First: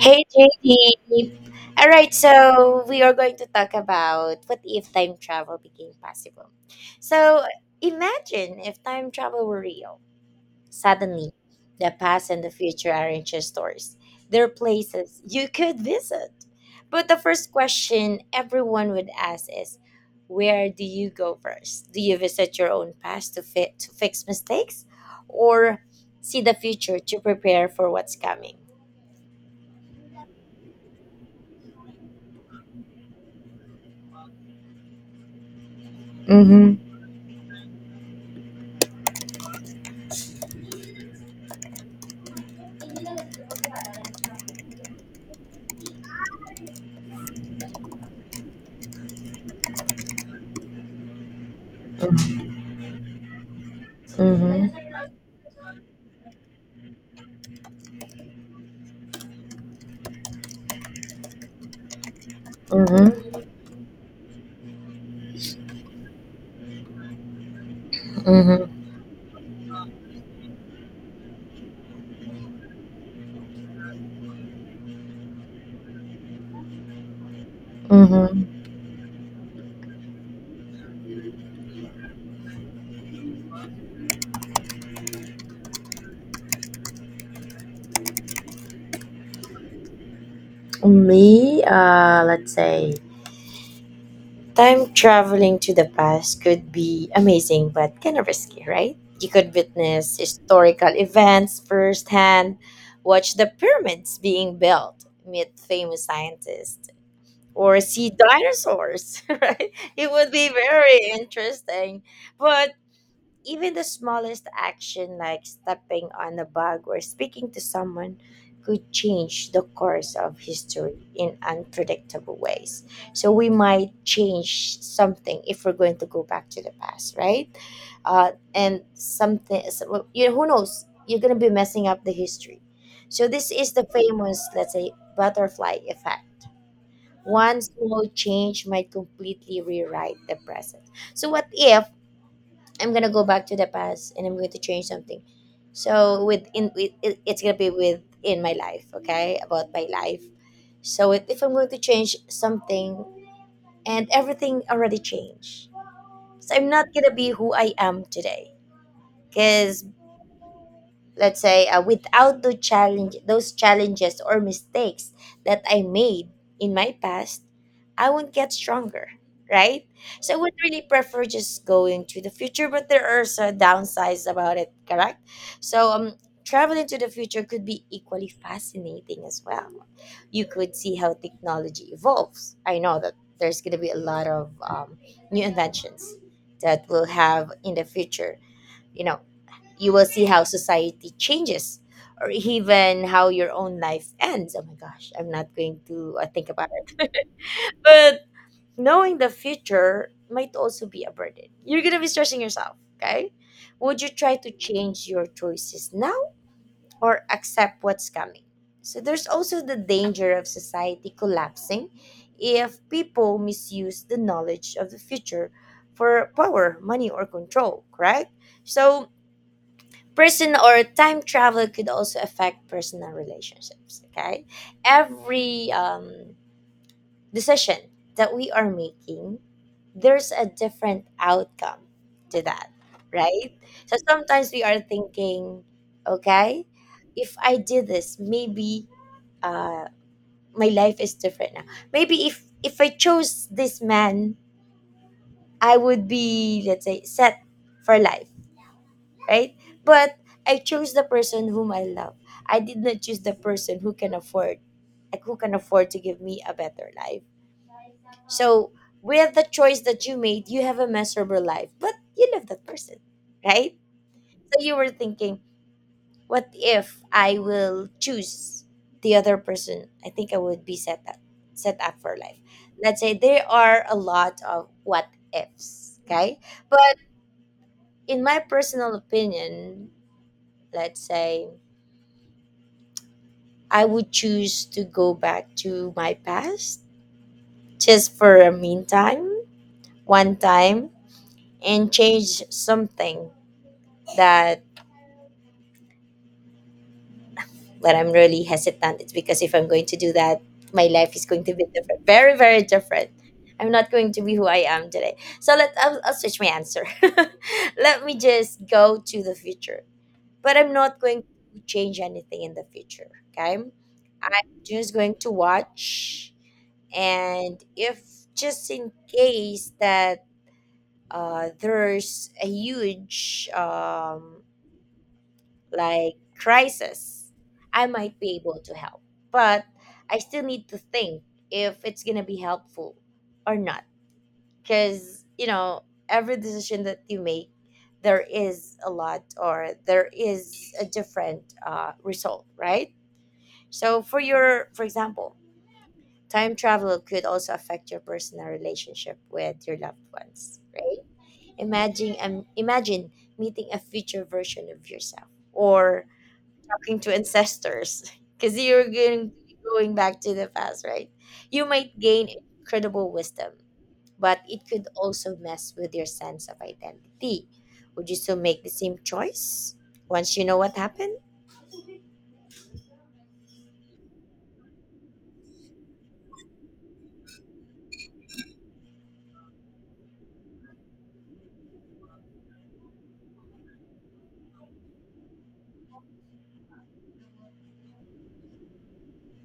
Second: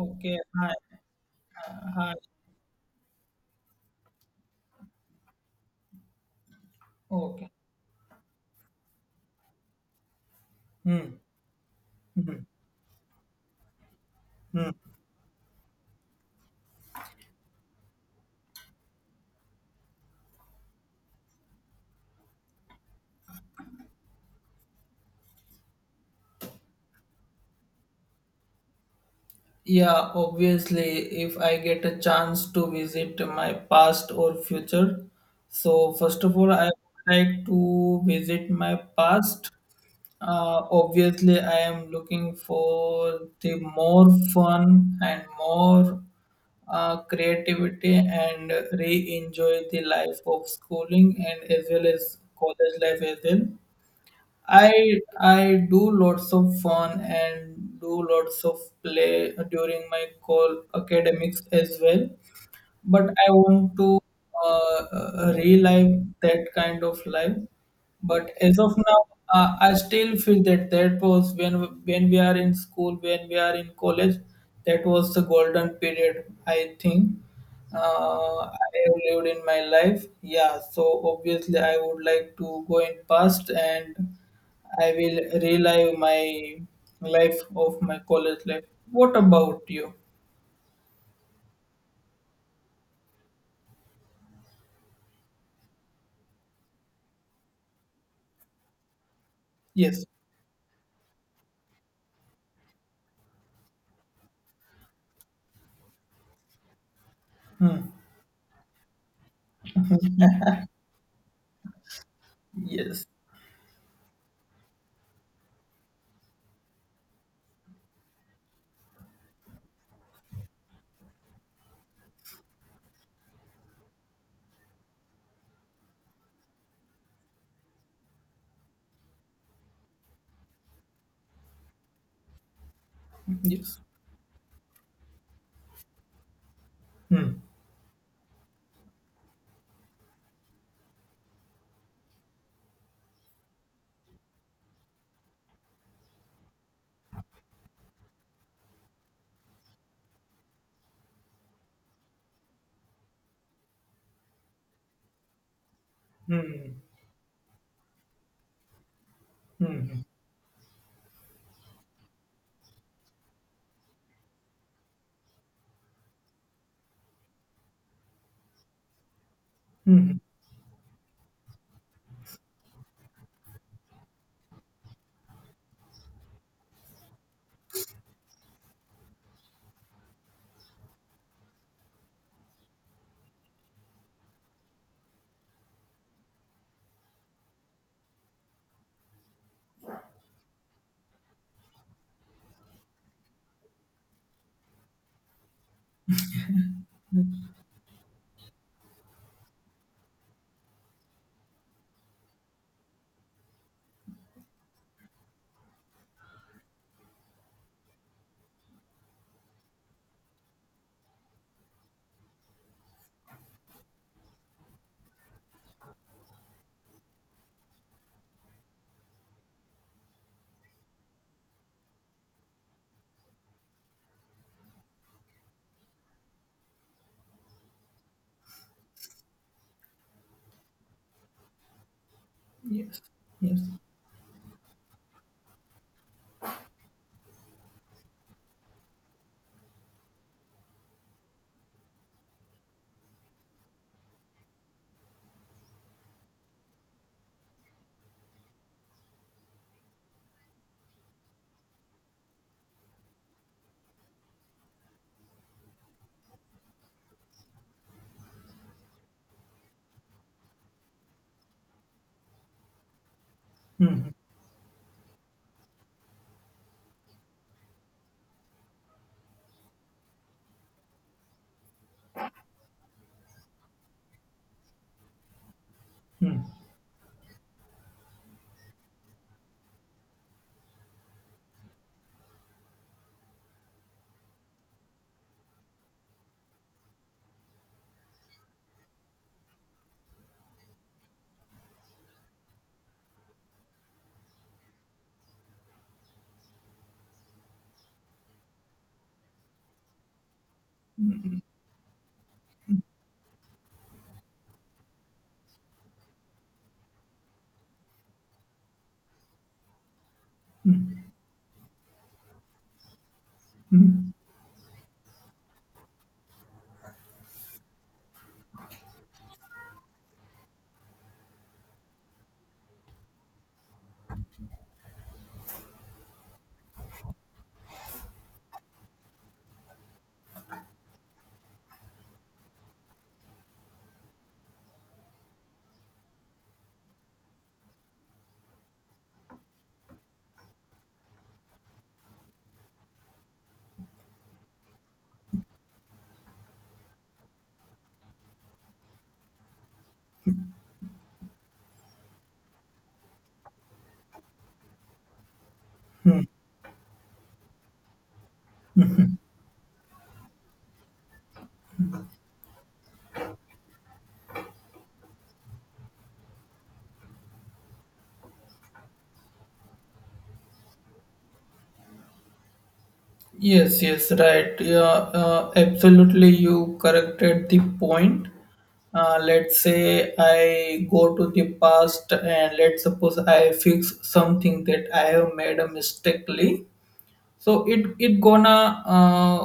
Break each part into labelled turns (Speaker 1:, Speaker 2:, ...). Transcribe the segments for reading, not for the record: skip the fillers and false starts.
Speaker 1: Hey
Speaker 2: hi,
Speaker 1: JD. All
Speaker 2: hi,
Speaker 1: right, so we are going to talk about what if time travel became possible. So
Speaker 2: okay.
Speaker 1: imagine if time travel were real.
Speaker 2: Hmm,
Speaker 1: Suddenly, the past and
Speaker 2: hmm,
Speaker 1: the future aren't just stories. They're
Speaker 2: hmm.
Speaker 1: places you could visit. But the first question everyone would ask is, where do you go first? Do you visit your own past to fit to fix mistakes or see the future to prepare for what's coming?
Speaker 2: Yeah, obviously, if I get a chance to visit my past or future, so first of all,
Speaker 1: Mhm.
Speaker 2: I would like to visit my past. Obviously, I am looking for the more fun and more creativity and re-enjoy the life of schooling and as well as college life as well.
Speaker 1: Mm-hmm.
Speaker 2: I do lots of fun and do lots of play during my call academics as well but I
Speaker 1: Mm-hmm.
Speaker 2: want to relive that kind of life. But as of
Speaker 1: Mm-hmm.
Speaker 2: now, I still feel that that was when we are in school, when we are in college, that was the golden period. I think
Speaker 1: Mm-hmm.
Speaker 2: I have lived in my life. Yeah, so obviously I would like to go in past and I will relive my life of my college life. What about you?
Speaker 1: Me, let's say time traveling to the past could be amazing but kind of risky, right? You could
Speaker 2: Yes,
Speaker 1: witness historical events firsthand, watch the pyramids being built, meet famous scientists, or see dinosaurs, right? It would be very interesting, but
Speaker 2: yes,
Speaker 1: even the smallest action, like stepping on a bug or speaking to someone, could change the course of history in unpredictable ways. So we might change something if we're going to go back to the past, right? And something, so, well, you who knows? You're gonna be messing up the history. So this is
Speaker 2: yes.
Speaker 1: the famous, let's say, butterfly effect.
Speaker 2: Hmm.
Speaker 1: One small change might completely rewrite the present. So what if I'm gonna go back to the past and I'm going to change something. So within with it, it's gonna be within my life, okay, about my life. So if I'm going to change something and everything already changed, so I'm
Speaker 2: Hmm.
Speaker 1: not gonna be who I am today. Cause
Speaker 2: Hmm.
Speaker 1: let's say without the challenge those challenges or mistakes that I made in my past, I won't get stronger, right?
Speaker 2: Hmm.
Speaker 1: So I would really prefer just going to the future, but there are some downsides about it, correct? So traveling to the future could be equally fascinating as well. You could see how technology evolves. I know that there's going to be a lot of new inventions that we'll have in the future, you know. You will see how society changes or even how your own life ends. Oh my gosh, I'm not going to think about it. But knowing the future might also be a burden. You're going to be stressing yourself, okay? Would you try to change your choices now or accept what's coming? So there's also the danger of society collapsing if people misuse the knowledge of the future for power, money, or control, correct? So person or time travel could also affect personal relationships, okay? Every decision that we are making, there's a different outcome to that,
Speaker 2: Yes,
Speaker 1: right?
Speaker 2: yes.
Speaker 1: So sometimes we are thinking, okay, if I did this, maybe uh, my life is different now. Maybe if I chose this man, I would be, let's say, set for life, right? But I chose the person whom I love. I did not choose the person who can afford, like who can afford to give me a better life. So with the choice that you made, you have a miserable life, but you love that person, right?
Speaker 2: Hmm.
Speaker 1: So you were thinking, what if I will choose the other person? I think I would be set up for life. Let's say there are a lot of what ifs, okay?
Speaker 2: Hmm.
Speaker 1: But in my personal opinion, let's say I would choose to go back to my past just for a meantime, one time, and change something that that I'm really hesitant. It's because if I'm going to do that, my life is going to be different, very very different. I'm not going to be who I am today. So let I'll switch my answer. Let me just go to the future, but I'm not going to change anything in the future. Okay, I'm just going to watch, and if just in case that there's a huge like crisis, I might be able to help, but I still need to think if it's gonna be helpful or not, because you know, every decision that you make, there is a lot or there is a different result, right? So for your for example time travel could also affect your personal relationship with your loved ones, right? Imagine meeting a future version of yourself or talking to ancestors because you're going back to the past, right? You might gain incredible wisdom, but it could also mess with your sense of identity. Would you still make the same choice once you know what happened?
Speaker 2: Yes, yes, right. Yeah, absolutely. You corrected the point. Let's say I go to the past and let's suppose I fix something that I have made a mistakely. So it gonna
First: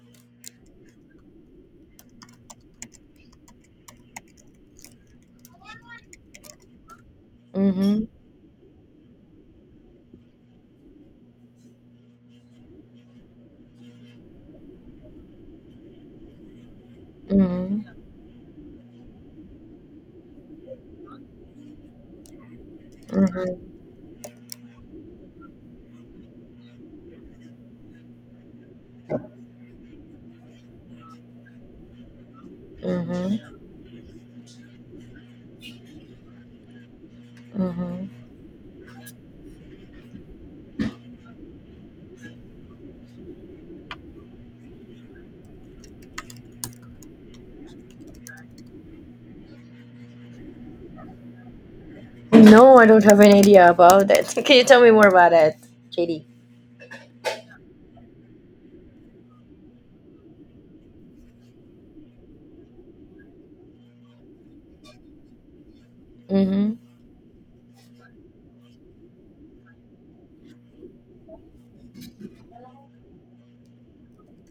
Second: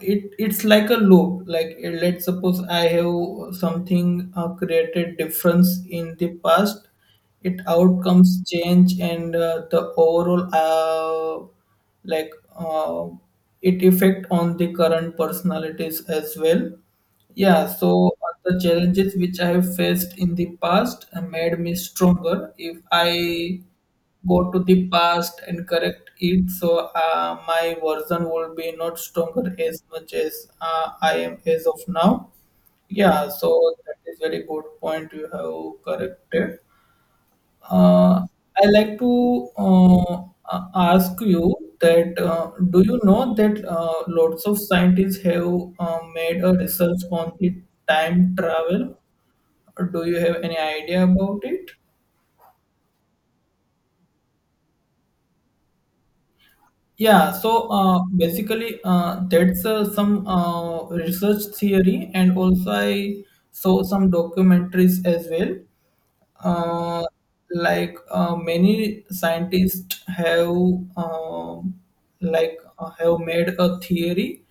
Speaker 2: it's like a loop like let's suppose I have something created difference in the past. It
Speaker 1: Mm-hmm.
Speaker 2: outcomes change and the overall like it effect on the current personalities as well. Yeah,
Speaker 1: Mm-hmm.
Speaker 2: so the challenges which I have faced in the past made me stronger if I go to the past and correct it, so my version would be not stronger as much as I am as of now. Yeah,
Speaker 1: Mm-hmm.
Speaker 2: so that is very good point you have corrected.
Speaker 1: Mm-hmm.
Speaker 2: Uh, I like to ask you that do you know that lots of scientists have made a research on the time travel? Do you have any idea about it?
Speaker 1: No, I don't have an idea about that. Can you tell me more about it, JD?
Speaker 2: Yeah, so basically, that's some research theory, and also I saw some documentaries as well.
Speaker 1: Mm-hmm.
Speaker 2: Uh, like many scientists have um, like have made a theory,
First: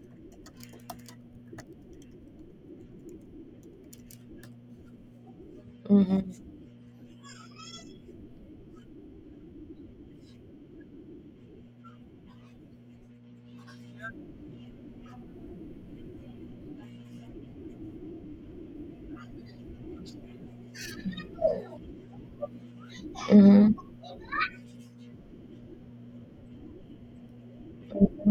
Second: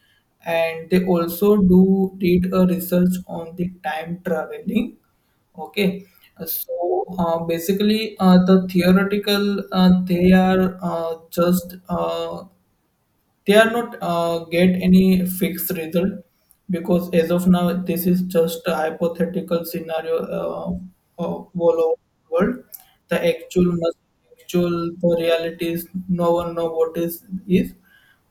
Speaker 2: and they also do did a research on the time traveling. Okay,
Speaker 1: Mm-hmm.
Speaker 2: so basically, the theoretical they are just they are not get any fixed result because as of now this is just a hypothetical scenario of all over the world. The
Speaker 1: Mm-hmm.
Speaker 2: actual the reality is no one know what is,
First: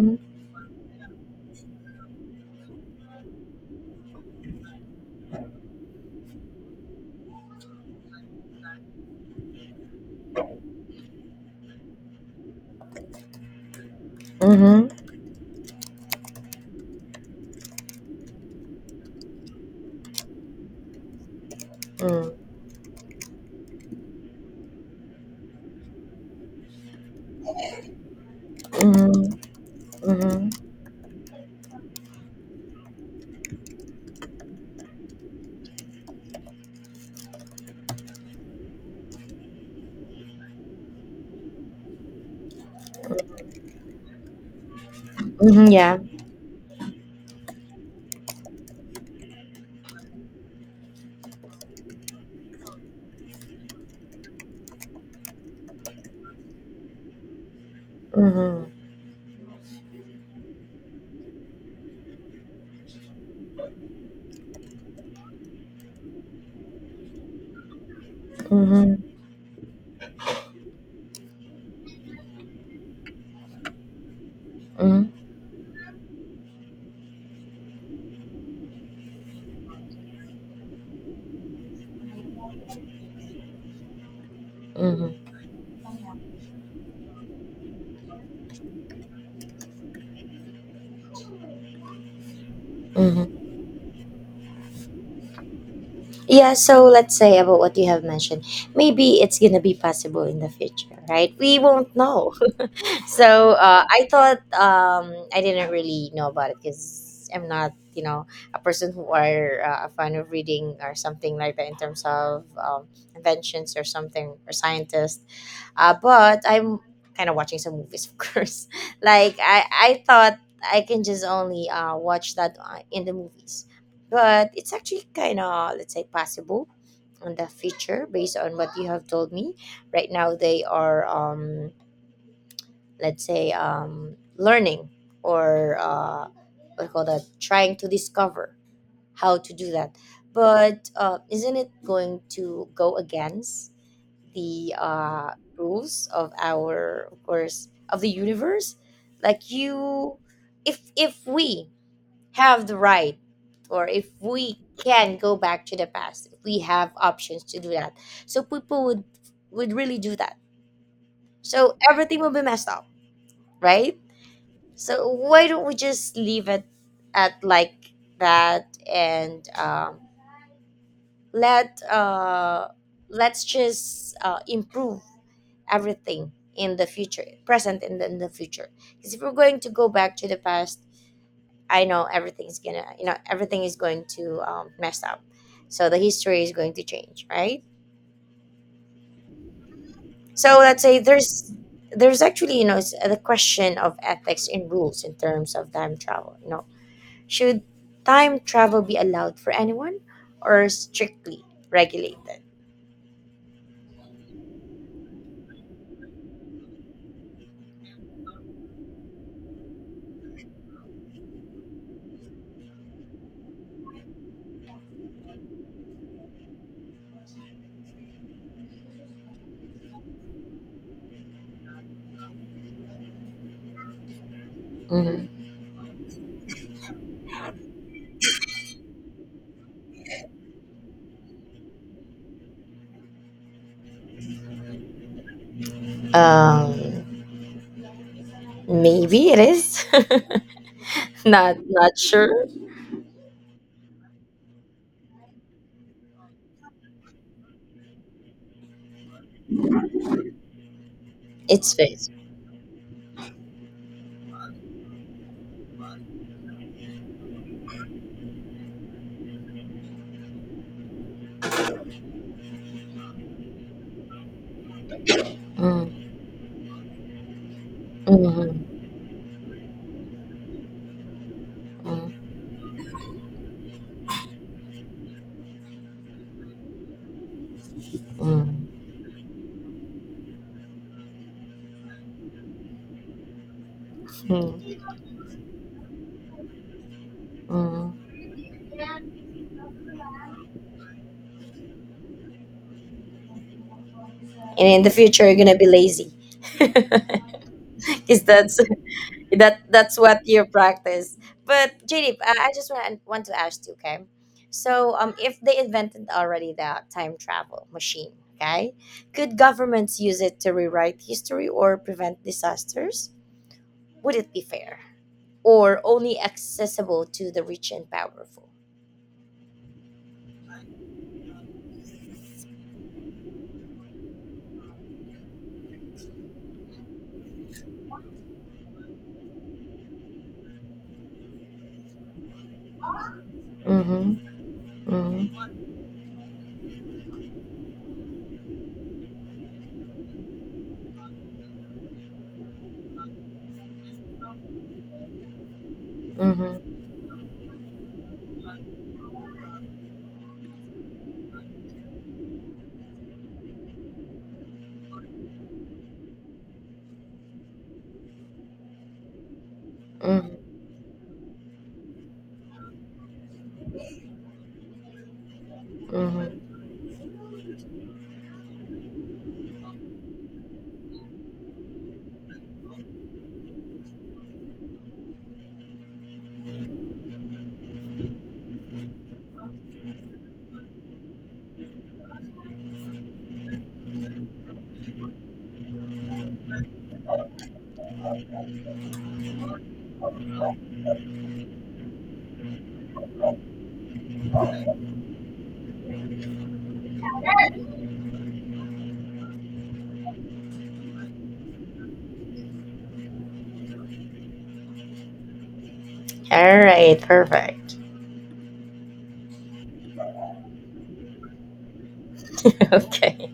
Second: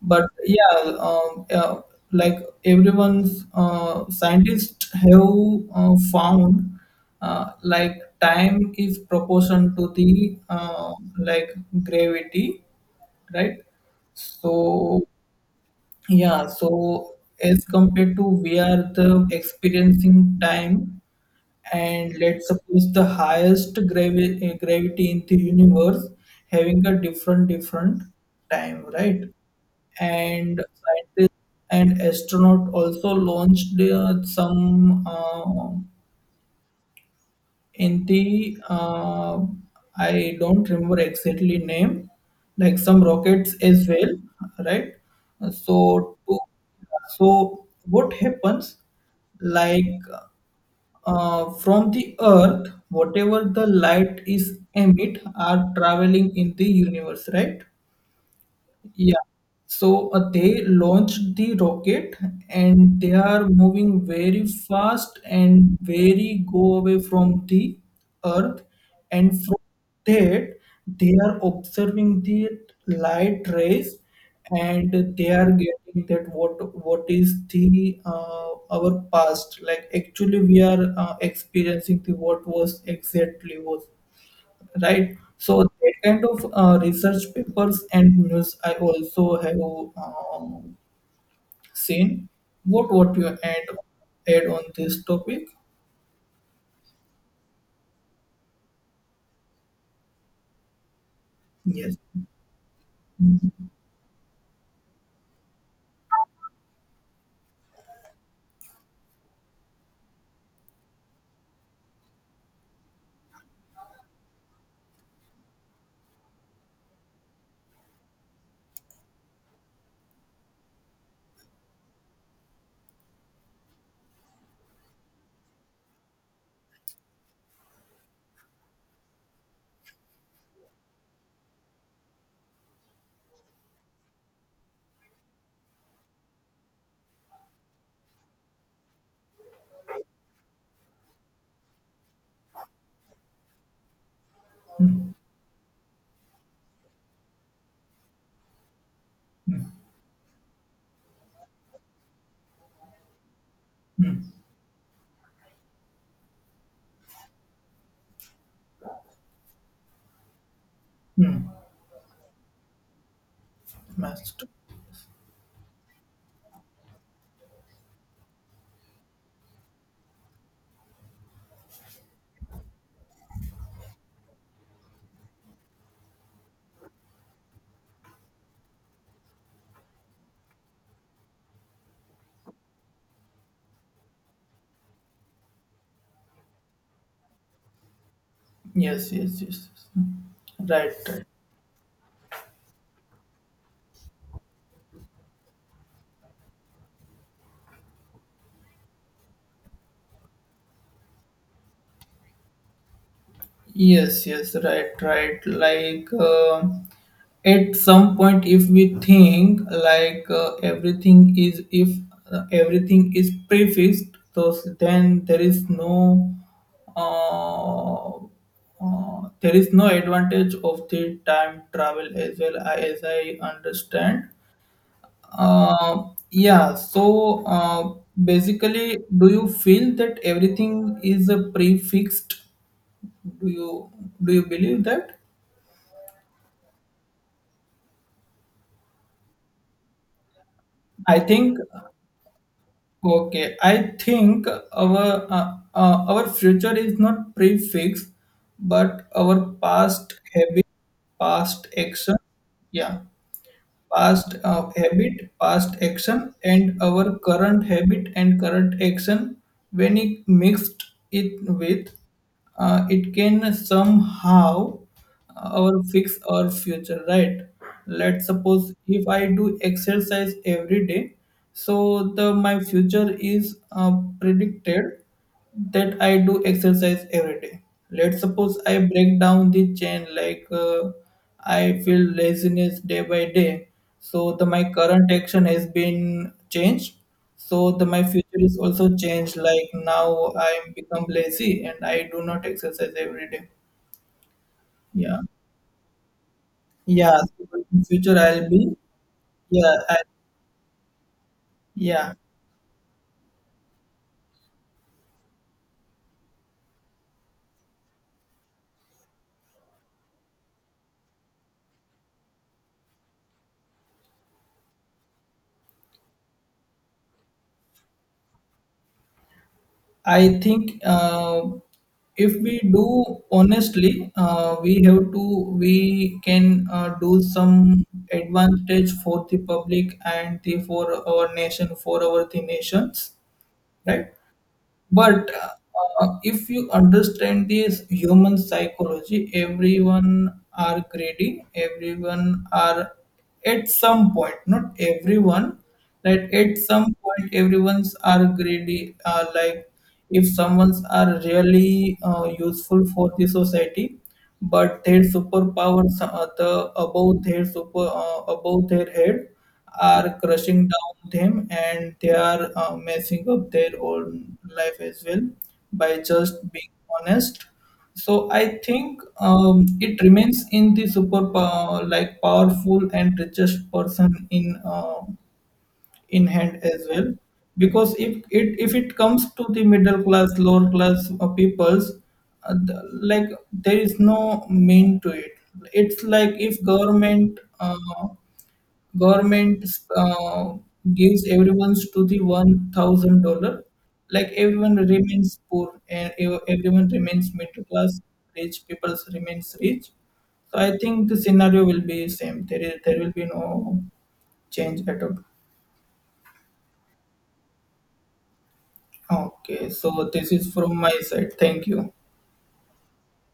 Speaker 2: but yeah, um, uh, like everyone's scientists have found like time is proportion to the like gravity, right?
Speaker 1: Mm-hmm.
Speaker 2: So yeah, so as compared to we are the experiencing time, and
Speaker 1: Mm-hmm.
Speaker 2: let's suppose the highest gravity in the universe having a different time, right? And
Speaker 1: Mm-hmm.
Speaker 2: scientists and astronaut also launched some. Hindi, I don't remember exactly name, like some rockets as well, right?
Speaker 1: Mm-hmm. Yeah.
Speaker 2: So, so what happens? Like from the Earth, whatever the light is emit are traveling in the universe, right?
Speaker 1: Mm-hmm.
Speaker 2: Yeah. So they launched the rocket and they are moving very fast and very go away from the earth.
Speaker 1: Mm-hmm.
Speaker 2: And from that, they are observing the light rays and they are getting that what is the our past, like actually we are experiencing the what was exactly was, right?
Speaker 1: Mm-hmm.
Speaker 2: So that kind of research papers and news I also have um, seen. What you
Speaker 1: Mm-hmm.
Speaker 2: add on this topic?
Speaker 1: Yeah, so let's say about what you have mentioned. Maybe it's gonna be possible in the future, right? We won't
Speaker 2: Yes.
Speaker 1: know. So I thought I didn't really know about it, because I'm not, you know, a person who are a fan of reading or something like that in terms of inventions or something or scientists. But I'm kind of watching some movies, of course. Like I thought I can just only watch that in the movies, but it's actually kind of, let's say, possible in the future based on what you have told me. Right now they are. Let's say learning or what do you call that, trying to discover how to do that. But isn't it going to go against the rules of our, of course, of the universe? Like you, if we have the right, or if we can go back to the past, if we have options to do that, so people would really do that,
Speaker 2: Hmm.
Speaker 1: so everything will be messed up, right?
Speaker 2: Master.
Speaker 1: So why don't we just leave it at like that, and let let's just improve everything in the future, present and in the future. Because if we're going to go back to the past, I know everything's gonna, you know, everything is going to mess up. So the history is going to change, right?
Speaker 2: Yes. Yes. Yes. Yes.
Speaker 1: So
Speaker 2: Hmm.
Speaker 1: let's
Speaker 2: Right.
Speaker 1: say
Speaker 2: Right.
Speaker 1: there's actually, you know, the question of ethics and rules in terms of time travel. You know, should time travel be allowed for anyone or strictly regulated?
Speaker 2: Yes, yes, right, right. Like at some point, if we think like everything is if everything is prefixed, so then uh, there is no advantage of the time travel as well, I- as I understand.
Speaker 1: Mhm.
Speaker 2: Uh, yeah. So basically, do you feel that everything is a prefixed? Do you do you believe that
Speaker 1: Um, Maybe it is.
Speaker 2: I
Speaker 1: not
Speaker 2: think
Speaker 1: not sure.
Speaker 2: okay, I think our our future is not prefixed but our past habit, past
Speaker 1: It's fixed.
Speaker 2: action, yeah, past habit, past action, and our current habit and current action, when it mixed it with, it can somehow our
Speaker 1: Mm,
Speaker 2: fix our future, right? Let's
Speaker 1: mhm,
Speaker 2: suppose if I do exercise every day, so
Speaker 1: mm,
Speaker 2: the my future is predicted that I do exercise every day. Let's suppose
Speaker 1: mm,
Speaker 2: I break down the chain like I feel laziness day by day.
Speaker 1: mm,
Speaker 2: So the my
Speaker 1: mm.
Speaker 2: current action has been changed. So the my
Speaker 1: Mm.
Speaker 2: future is also changed. Like now I become lazy and I do not exercise every day.
Speaker 1: And in the
Speaker 2: Yeah,
Speaker 1: future, you're gonna be lazy.
Speaker 2: yeah.
Speaker 1: Because
Speaker 2: So in future I'll
Speaker 1: that's
Speaker 2: be
Speaker 1: that
Speaker 2: yeah I,
Speaker 1: that's what you practice. But
Speaker 2: yeah,
Speaker 1: JD, I just want to ask you, okay? So, if they invented already the time travel machine, okay, could governments use it to rewrite history or prevent disasters? Would it be fair or only accessible to the rich and powerful?
Speaker 2: I think if we do honestly, we have to we can do some advantage for the public and the for our the nations, right?
Speaker 1: Mm-hmm.
Speaker 2: But
Speaker 1: Mm-hmm.
Speaker 2: if you understand this human psychology, everyone are greedy, everyone are at some point, not everyone, that at
Speaker 1: Mm-hmm.
Speaker 2: some point everyone's are greedy. Like if someone's are really useful for the society, but their superpowers are the above their super above their head are crushing down them and they are messing up their own life as well by just
Speaker 1: Mm-hmm.
Speaker 2: being honest. So I think it remains in the like powerful and richest person in hand as well, because if it comes to the middle class, lower class peoples uh, the- like there is no mean to it. It's like if government uh, gives everyone's to the $1,000, like everyone remains poor and everyone remains middle class, rich people remains rich. So I think the scenario will be same, there will be no change at all.
Speaker 1: All right. Perfect.
Speaker 2: Okay, so this is from my side. Thank you.
Speaker 1: Okay.